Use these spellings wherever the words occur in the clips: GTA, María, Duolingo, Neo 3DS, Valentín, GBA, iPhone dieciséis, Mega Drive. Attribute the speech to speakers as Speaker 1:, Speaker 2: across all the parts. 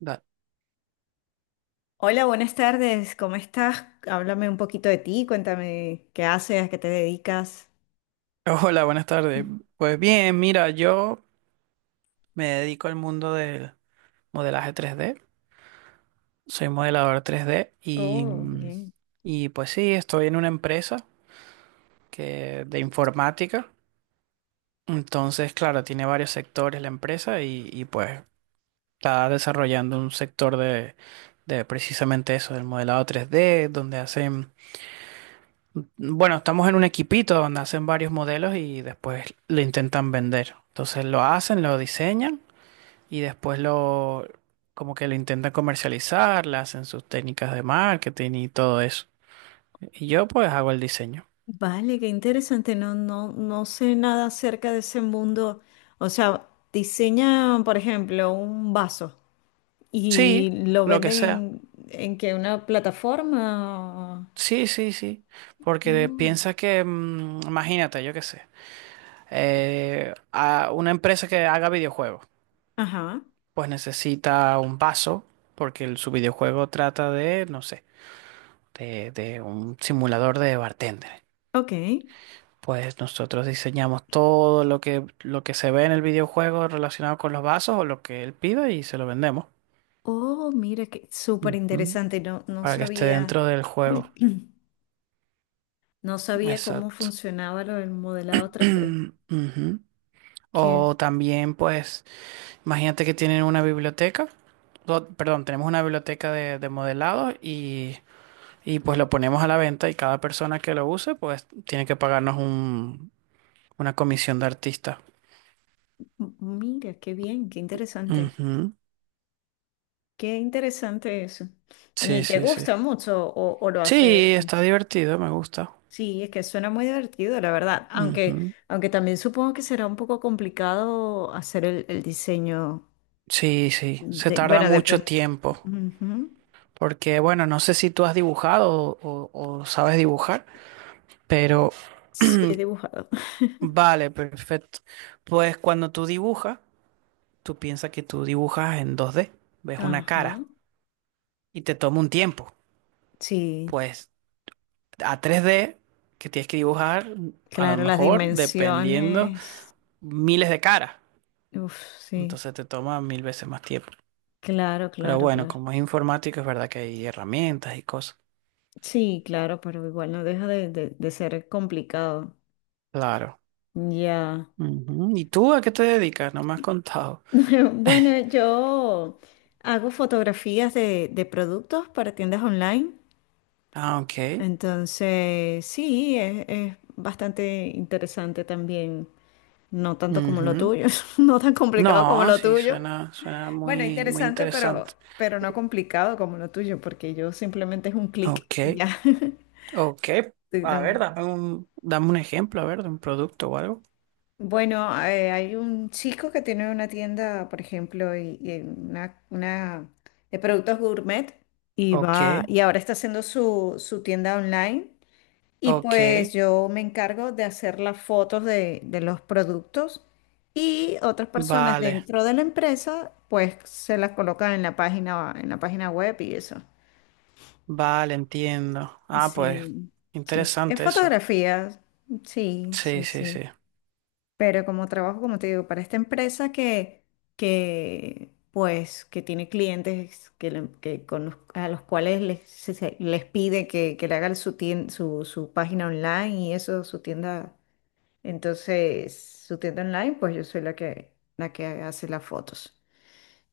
Speaker 1: Da-
Speaker 2: Hola, buenas tardes. ¿Cómo estás? Háblame un poquito de ti, cuéntame qué haces, a qué te dedicas.
Speaker 1: Hola, buenas tardes. Pues bien, mira, yo me dedico al mundo del modelaje 3D. Soy modelador 3D y,
Speaker 2: Oh, bien.
Speaker 1: y pues sí, estoy en una empresa que, de informática. Entonces, claro, tiene varios sectores la empresa pues está desarrollando un sector de precisamente eso, del modelado 3D donde hacen, bueno, estamos en un equipito donde hacen varios modelos y después lo intentan vender. Entonces lo hacen, lo diseñan. Y después como que lo intentan comercializar, le hacen sus técnicas de marketing y todo eso. Y yo pues hago el diseño.
Speaker 2: Vale, qué interesante. No, no, no sé nada acerca de ese mundo. O sea, diseñan, por ejemplo, un vaso y
Speaker 1: Sí,
Speaker 2: lo
Speaker 1: lo que
Speaker 2: venden
Speaker 1: sea.
Speaker 2: en que una plataforma.
Speaker 1: Sí, sí, sí. Porque
Speaker 2: Mm.
Speaker 1: piensa que, imagínate, yo qué sé, a una empresa que haga videojuegos,
Speaker 2: Ajá.
Speaker 1: pues necesita un vaso, porque su videojuego trata de, no sé, de un simulador de bartender.
Speaker 2: Ok.
Speaker 1: Pues nosotros diseñamos todo lo que se ve en el videojuego relacionado con los vasos o lo que él pida y se lo vendemos.
Speaker 2: Oh, mira, qué súper
Speaker 1: Ujú.
Speaker 2: interesante. No, no
Speaker 1: Para que esté
Speaker 2: sabía.
Speaker 1: dentro del juego.
Speaker 2: No sabía cómo
Speaker 1: Exacto.
Speaker 2: funcionaba lo del modelado tres d.
Speaker 1: Ujú.
Speaker 2: Que,
Speaker 1: O también, pues, imagínate que tienen una biblioteca. O, perdón, tenemos una biblioteca de modelado y pues lo ponemos a la venta y cada persona que lo use pues tiene que pagarnos una comisión de artista.
Speaker 2: Mira, qué bien, qué interesante.
Speaker 1: Ujú.
Speaker 2: Qué interesante eso.
Speaker 1: Sí,
Speaker 2: ¿Y te
Speaker 1: sí, sí.
Speaker 2: gusta mucho o lo haces?
Speaker 1: Sí, está divertido, me gusta.
Speaker 2: Sí, es que suena muy divertido, la verdad. Aunque,
Speaker 1: Ujú.
Speaker 2: aunque también supongo que será un poco complicado hacer el diseño
Speaker 1: Sí, sí, se
Speaker 2: de,
Speaker 1: tarda
Speaker 2: bueno,
Speaker 1: mucho
Speaker 2: depende.
Speaker 1: tiempo.
Speaker 2: Ujú.
Speaker 1: Porque, bueno, no sé si tú has dibujado o sabes dibujar, pero
Speaker 2: Sí, he dibujado.
Speaker 1: vale, perfecto. Pues cuando tú dibujas, tú piensas que tú dibujas en 2D, ves una cara
Speaker 2: Ajá.
Speaker 1: y te toma un tiempo.
Speaker 2: Sí,
Speaker 1: Pues a 3D, que tienes que dibujar, a lo
Speaker 2: claro, las
Speaker 1: mejor, dependiendo,
Speaker 2: dimensiones.
Speaker 1: miles de caras.
Speaker 2: Uf, sí.
Speaker 1: Entonces te toma mil veces más tiempo.
Speaker 2: Claro,
Speaker 1: Pero
Speaker 2: claro,
Speaker 1: bueno,
Speaker 2: claro.
Speaker 1: como es informática, es verdad que hay herramientas y cosas.
Speaker 2: Sí, claro, pero igual no deja de ser complicado.
Speaker 1: Claro.
Speaker 2: Ya.
Speaker 1: Ujú. ¿Y tú a qué te dedicas? No me has contado.
Speaker 2: Bueno, yo hago fotografías de productos para tiendas online.
Speaker 1: Ah, ok.
Speaker 2: Entonces, sí, es bastante interesante también. No tanto como lo
Speaker 1: Ujú.
Speaker 2: tuyo, no tan complicado como
Speaker 1: No,
Speaker 2: lo
Speaker 1: sí,
Speaker 2: tuyo.
Speaker 1: suena, suena
Speaker 2: Bueno,
Speaker 1: muy, muy
Speaker 2: interesante,
Speaker 1: interesante.
Speaker 2: pero no complicado como lo tuyo, porque yo simplemente es un clic
Speaker 1: Ok,
Speaker 2: y ya.
Speaker 1: ok.
Speaker 2: Sí,
Speaker 1: A ver,
Speaker 2: no.
Speaker 1: dame un ejemplo, a ver, de un producto o algo.
Speaker 2: Bueno, hay un chico que tiene una tienda, por ejemplo, y una de productos gourmet y
Speaker 1: Ok,
Speaker 2: va y ahora está haciendo su tienda online y
Speaker 1: ok.
Speaker 2: pues yo me encargo de hacer las fotos de los productos y otras personas
Speaker 1: Vale,
Speaker 2: dentro de la empresa pues se las colocan en la página web y eso.
Speaker 1: vale, entiendo. Ah, pues,
Speaker 2: Sí, sí, sí. Es
Speaker 1: interesante eso.
Speaker 2: fotografía. Sí,
Speaker 1: Sí,
Speaker 2: sí,
Speaker 1: sí,
Speaker 2: sí.
Speaker 1: sí.
Speaker 2: Pero como trabajo, como te digo, para esta empresa que tiene clientes que a los cuales les pide que le hagan su página online y eso, su tienda, entonces, su tienda online, pues yo soy la que hace las fotos.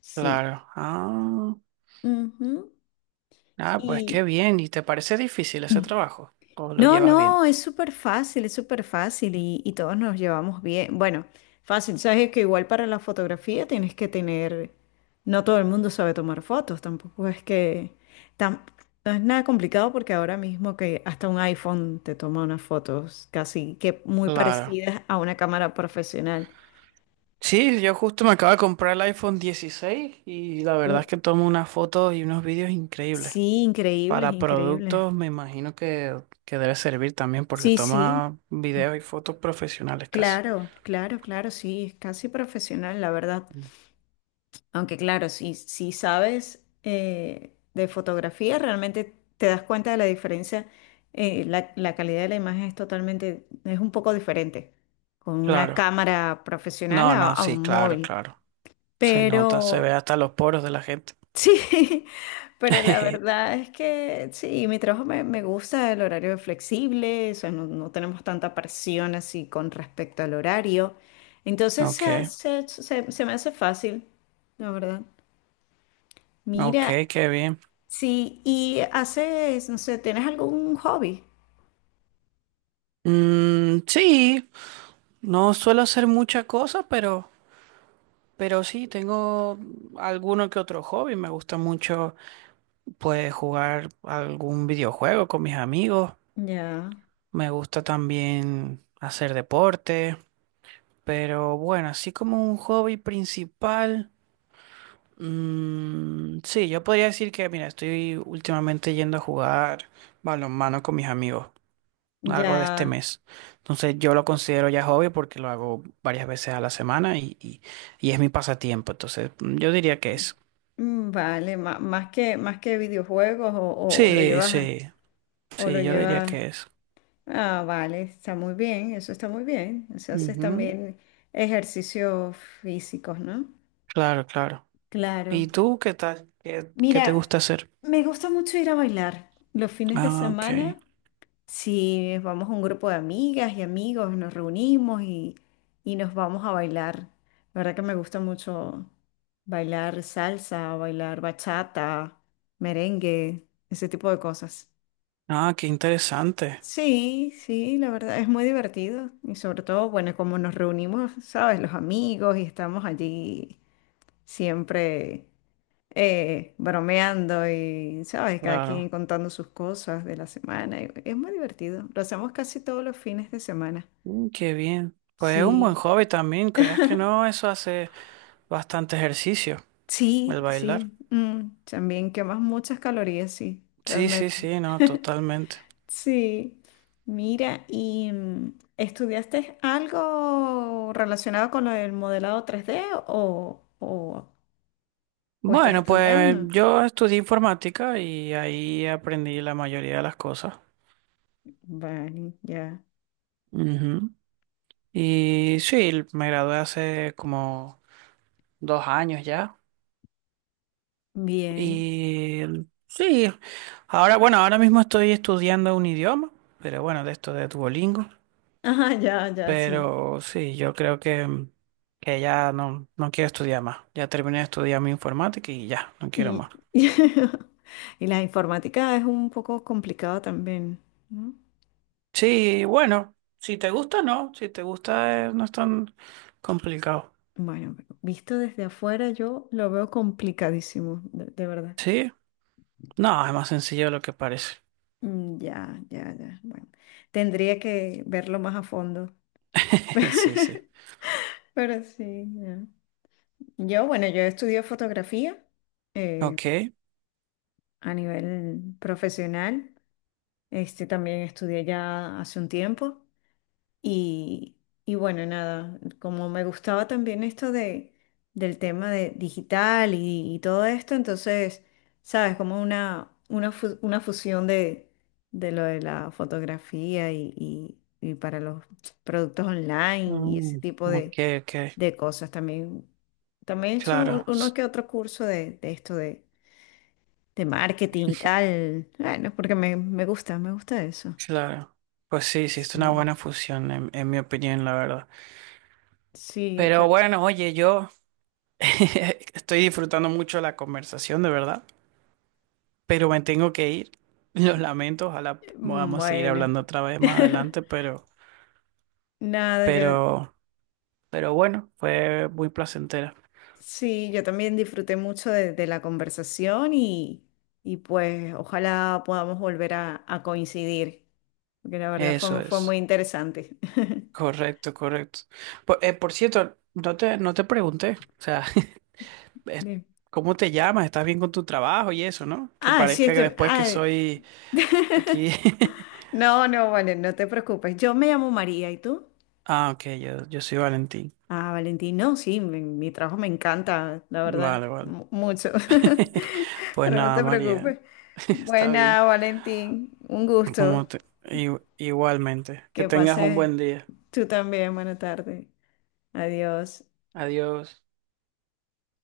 Speaker 2: Sí.
Speaker 1: Claro. Ah.
Speaker 2: Ujú.
Speaker 1: Ah, pues qué
Speaker 2: Y
Speaker 1: bien. ¿Y te parece difícil ese trabajo? ¿O lo
Speaker 2: no,
Speaker 1: llevas bien?
Speaker 2: no, es súper fácil y todos nos llevamos bien. Bueno, fácil, sabes que igual para la fotografía tienes que tener, no todo el mundo sabe tomar fotos, tampoco es tam- no es nada complicado porque ahora mismo que hasta un iPhone te toma unas fotos casi que muy
Speaker 1: Claro.
Speaker 2: parecidas a una cámara profesional.
Speaker 1: Sí, yo justo me acabo de comprar el iPhone 16 y la
Speaker 2: Uh,
Speaker 1: verdad es que tomo unas fotos y unos vídeos increíbles.
Speaker 2: sí, increíbles,
Speaker 1: Para
Speaker 2: increíbles.
Speaker 1: productos me imagino que debe servir también porque
Speaker 2: Sí, sí,
Speaker 1: toma videos y fotos profesionales casi.
Speaker 2: claro, claro, claro, sí, es casi profesional, la verdad.
Speaker 1: Mm.
Speaker 2: Aunque claro, si sabes de fotografía, realmente te das cuenta de la diferencia. La calidad de la imagen es totalmente, es un poco diferente con una
Speaker 1: Claro.
Speaker 2: cámara profesional
Speaker 1: No,
Speaker 2: a,
Speaker 1: no,
Speaker 2: a
Speaker 1: sí,
Speaker 2: un
Speaker 1: claro,
Speaker 2: móvil.
Speaker 1: claro. Se nota, se
Speaker 2: Pero
Speaker 1: ve hasta los poros de la gente.
Speaker 2: sí, pero la verdad es que sí, mi trabajo me gusta, el horario es flexible, o sea, no, no tenemos tanta presión así con respecto al horario. Entonces se,
Speaker 1: Ok,
Speaker 2: hace- se se- se me hace fácil, la verdad. Mira,
Speaker 1: ok, qué bien.
Speaker 2: sí, y haces, no sé, ¿tienes algún hobby?
Speaker 1: Mm, sí, no suelo hacer muchas cosas, pero sí, tengo alguno que otro hobby. Me gusta mucho, pues, jugar algún videojuego con mis amigos.
Speaker 2: Ya,
Speaker 1: Me gusta también hacer deporte, pero bueno, así como un hobby principal, mm, sí, yo podría decir que, mira, estoy últimamente yendo a jugar balonmano con mis amigos.
Speaker 2: ya,
Speaker 1: Algo de este mes. Entonces yo lo considero ya hobby porque lo hago varias veces a la semana y es mi pasatiempo. Entonces yo diría que es.
Speaker 2: vale, más que videojuegos o, o lo
Speaker 1: Sí,
Speaker 2: llevas, a-
Speaker 1: sí,
Speaker 2: o lo
Speaker 1: sí, yo diría
Speaker 2: llevas,
Speaker 1: que es.
Speaker 2: ah, vale, está muy bien, eso está muy bien, o sea, haces
Speaker 1: Ujú.
Speaker 2: también ejercicios físicos, ¿no?
Speaker 1: Claro, claro. ¿Y
Speaker 2: Claro.
Speaker 1: tú qué tal? ¿Qué te
Speaker 2: Mira,
Speaker 1: gusta hacer?
Speaker 2: me gusta mucho ir a bailar los fines de
Speaker 1: Ah, ok.
Speaker 2: semana. Si vamos a un grupo de amigas y amigos, nos reunimos y nos vamos a bailar. La verdad que me gusta mucho bailar salsa, bailar bachata, merengue, ese tipo de cosas.
Speaker 1: Ah, qué interesante.
Speaker 2: Sí, sí, la verdad es muy divertido y sobre todo, bueno, como nos reunimos, ¿sabes? Los amigos y estamos allí siempre bromeando y, ¿sabes? Cada quien
Speaker 1: Claro.
Speaker 2: contando sus cosas de la semana. Y es muy divertido. Lo hacemos casi todos los fines de semana.
Speaker 1: Qué bien. Pues es un buen
Speaker 2: Sí,
Speaker 1: hobby también, creas que no, eso hace bastante ejercicio, el
Speaker 2: sí,
Speaker 1: bailar.
Speaker 2: sí. También quemas muchas calorías, sí,
Speaker 1: Sí, sí,
Speaker 2: realmente.
Speaker 1: sí, no, totalmente.
Speaker 2: Sí. Mira, ¿y estudiaste algo relacionado con lo del modelado tres d o estás
Speaker 1: Bueno, pues
Speaker 2: estudiando?
Speaker 1: yo estudié informática y ahí aprendí la mayoría de las cosas.
Speaker 2: Vale, ya.
Speaker 1: Ujú. Y sí, me gradué hace como 2 años ya.
Speaker 2: Bien.
Speaker 1: Y sí, ahora, bueno, ahora mismo estoy estudiando un idioma, pero bueno, de esto de Duolingo.
Speaker 2: Ajá, ya, ya, sí.
Speaker 1: Pero sí, yo creo que ya no, no quiero estudiar más. Ya terminé de estudiar mi informática y ya, no quiero
Speaker 2: Y,
Speaker 1: más.
Speaker 2: y la informática es un poco complicada también, ¿no?
Speaker 1: Sí, bueno, si te gusta, no. Si te gusta, no es tan complicado.
Speaker 2: Bueno, pero visto desde afuera yo lo veo complicadísimo, de verdad.
Speaker 1: Sí, no, es más sencillo de lo que parece.
Speaker 2: Ya, ya, ya. Bueno, tendría que verlo más a fondo.
Speaker 1: Sí, sí.
Speaker 2: Pero sí, ya. Yo, bueno, yo estudié fotografía eh,
Speaker 1: Ok.
Speaker 2: a nivel profesional. Este también estudié ya hace un tiempo. Y, y bueno, nada, como me gustaba también esto del tema de digital y todo esto, entonces, sabes, como una fusión de lo de la fotografía y para los productos online y ese
Speaker 1: Mm,
Speaker 2: tipo
Speaker 1: ok, ok.
Speaker 2: de cosas. También, también he hecho
Speaker 1: Claro,
Speaker 2: uno que otro curso de esto de marketing y tal. Bueno, porque me, me gusta eso.
Speaker 1: claro. Pues sí, sí, es una
Speaker 2: Sí,
Speaker 1: buena fusión, en mi opinión, la verdad.
Speaker 2: sí,
Speaker 1: Pero bueno, oye, yo estoy disfrutando mucho la conversación, de verdad, pero me tengo que ir. Lo lamento, ojalá podamos seguir
Speaker 2: Bueno,
Speaker 1: hablando otra vez más adelante,
Speaker 2: nada, yo
Speaker 1: pero, pero bueno, fue muy placentera.
Speaker 2: sí, yo también disfruté mucho de la conversación y pues ojalá podamos volver a coincidir, porque la verdad
Speaker 1: Eso
Speaker 2: fue, fue muy
Speaker 1: es.
Speaker 2: interesante.
Speaker 1: Correcto, correcto. Por cierto, no te pregunté, o sea, es-
Speaker 2: Bien.
Speaker 1: ¿cómo te llamas? ¿Estás bien con tu trabajo y eso, no? Que
Speaker 2: Ah, sí,
Speaker 1: parezca que
Speaker 2: estoy...
Speaker 1: después que
Speaker 2: ah,
Speaker 1: soy aquí.
Speaker 2: no, no, vale, no te preocupes. Yo me llamo María, ¿y tú?
Speaker 1: Ah, ok, yo soy Valentín.
Speaker 2: Ah, Valentín, no, sí, mi trabajo me encanta, la verdad,
Speaker 1: Vale, vale.
Speaker 2: mucho.
Speaker 1: Pues
Speaker 2: Pero no
Speaker 1: nada,
Speaker 2: te
Speaker 1: María,
Speaker 2: preocupes.
Speaker 1: está bien.
Speaker 2: Buena, Valentín, un
Speaker 1: Como
Speaker 2: gusto.
Speaker 1: te- i- Igualmente, que
Speaker 2: Que
Speaker 1: tengas un
Speaker 2: pases
Speaker 1: buen día.
Speaker 2: tú también. Buena tarde. Adiós.
Speaker 1: Adiós.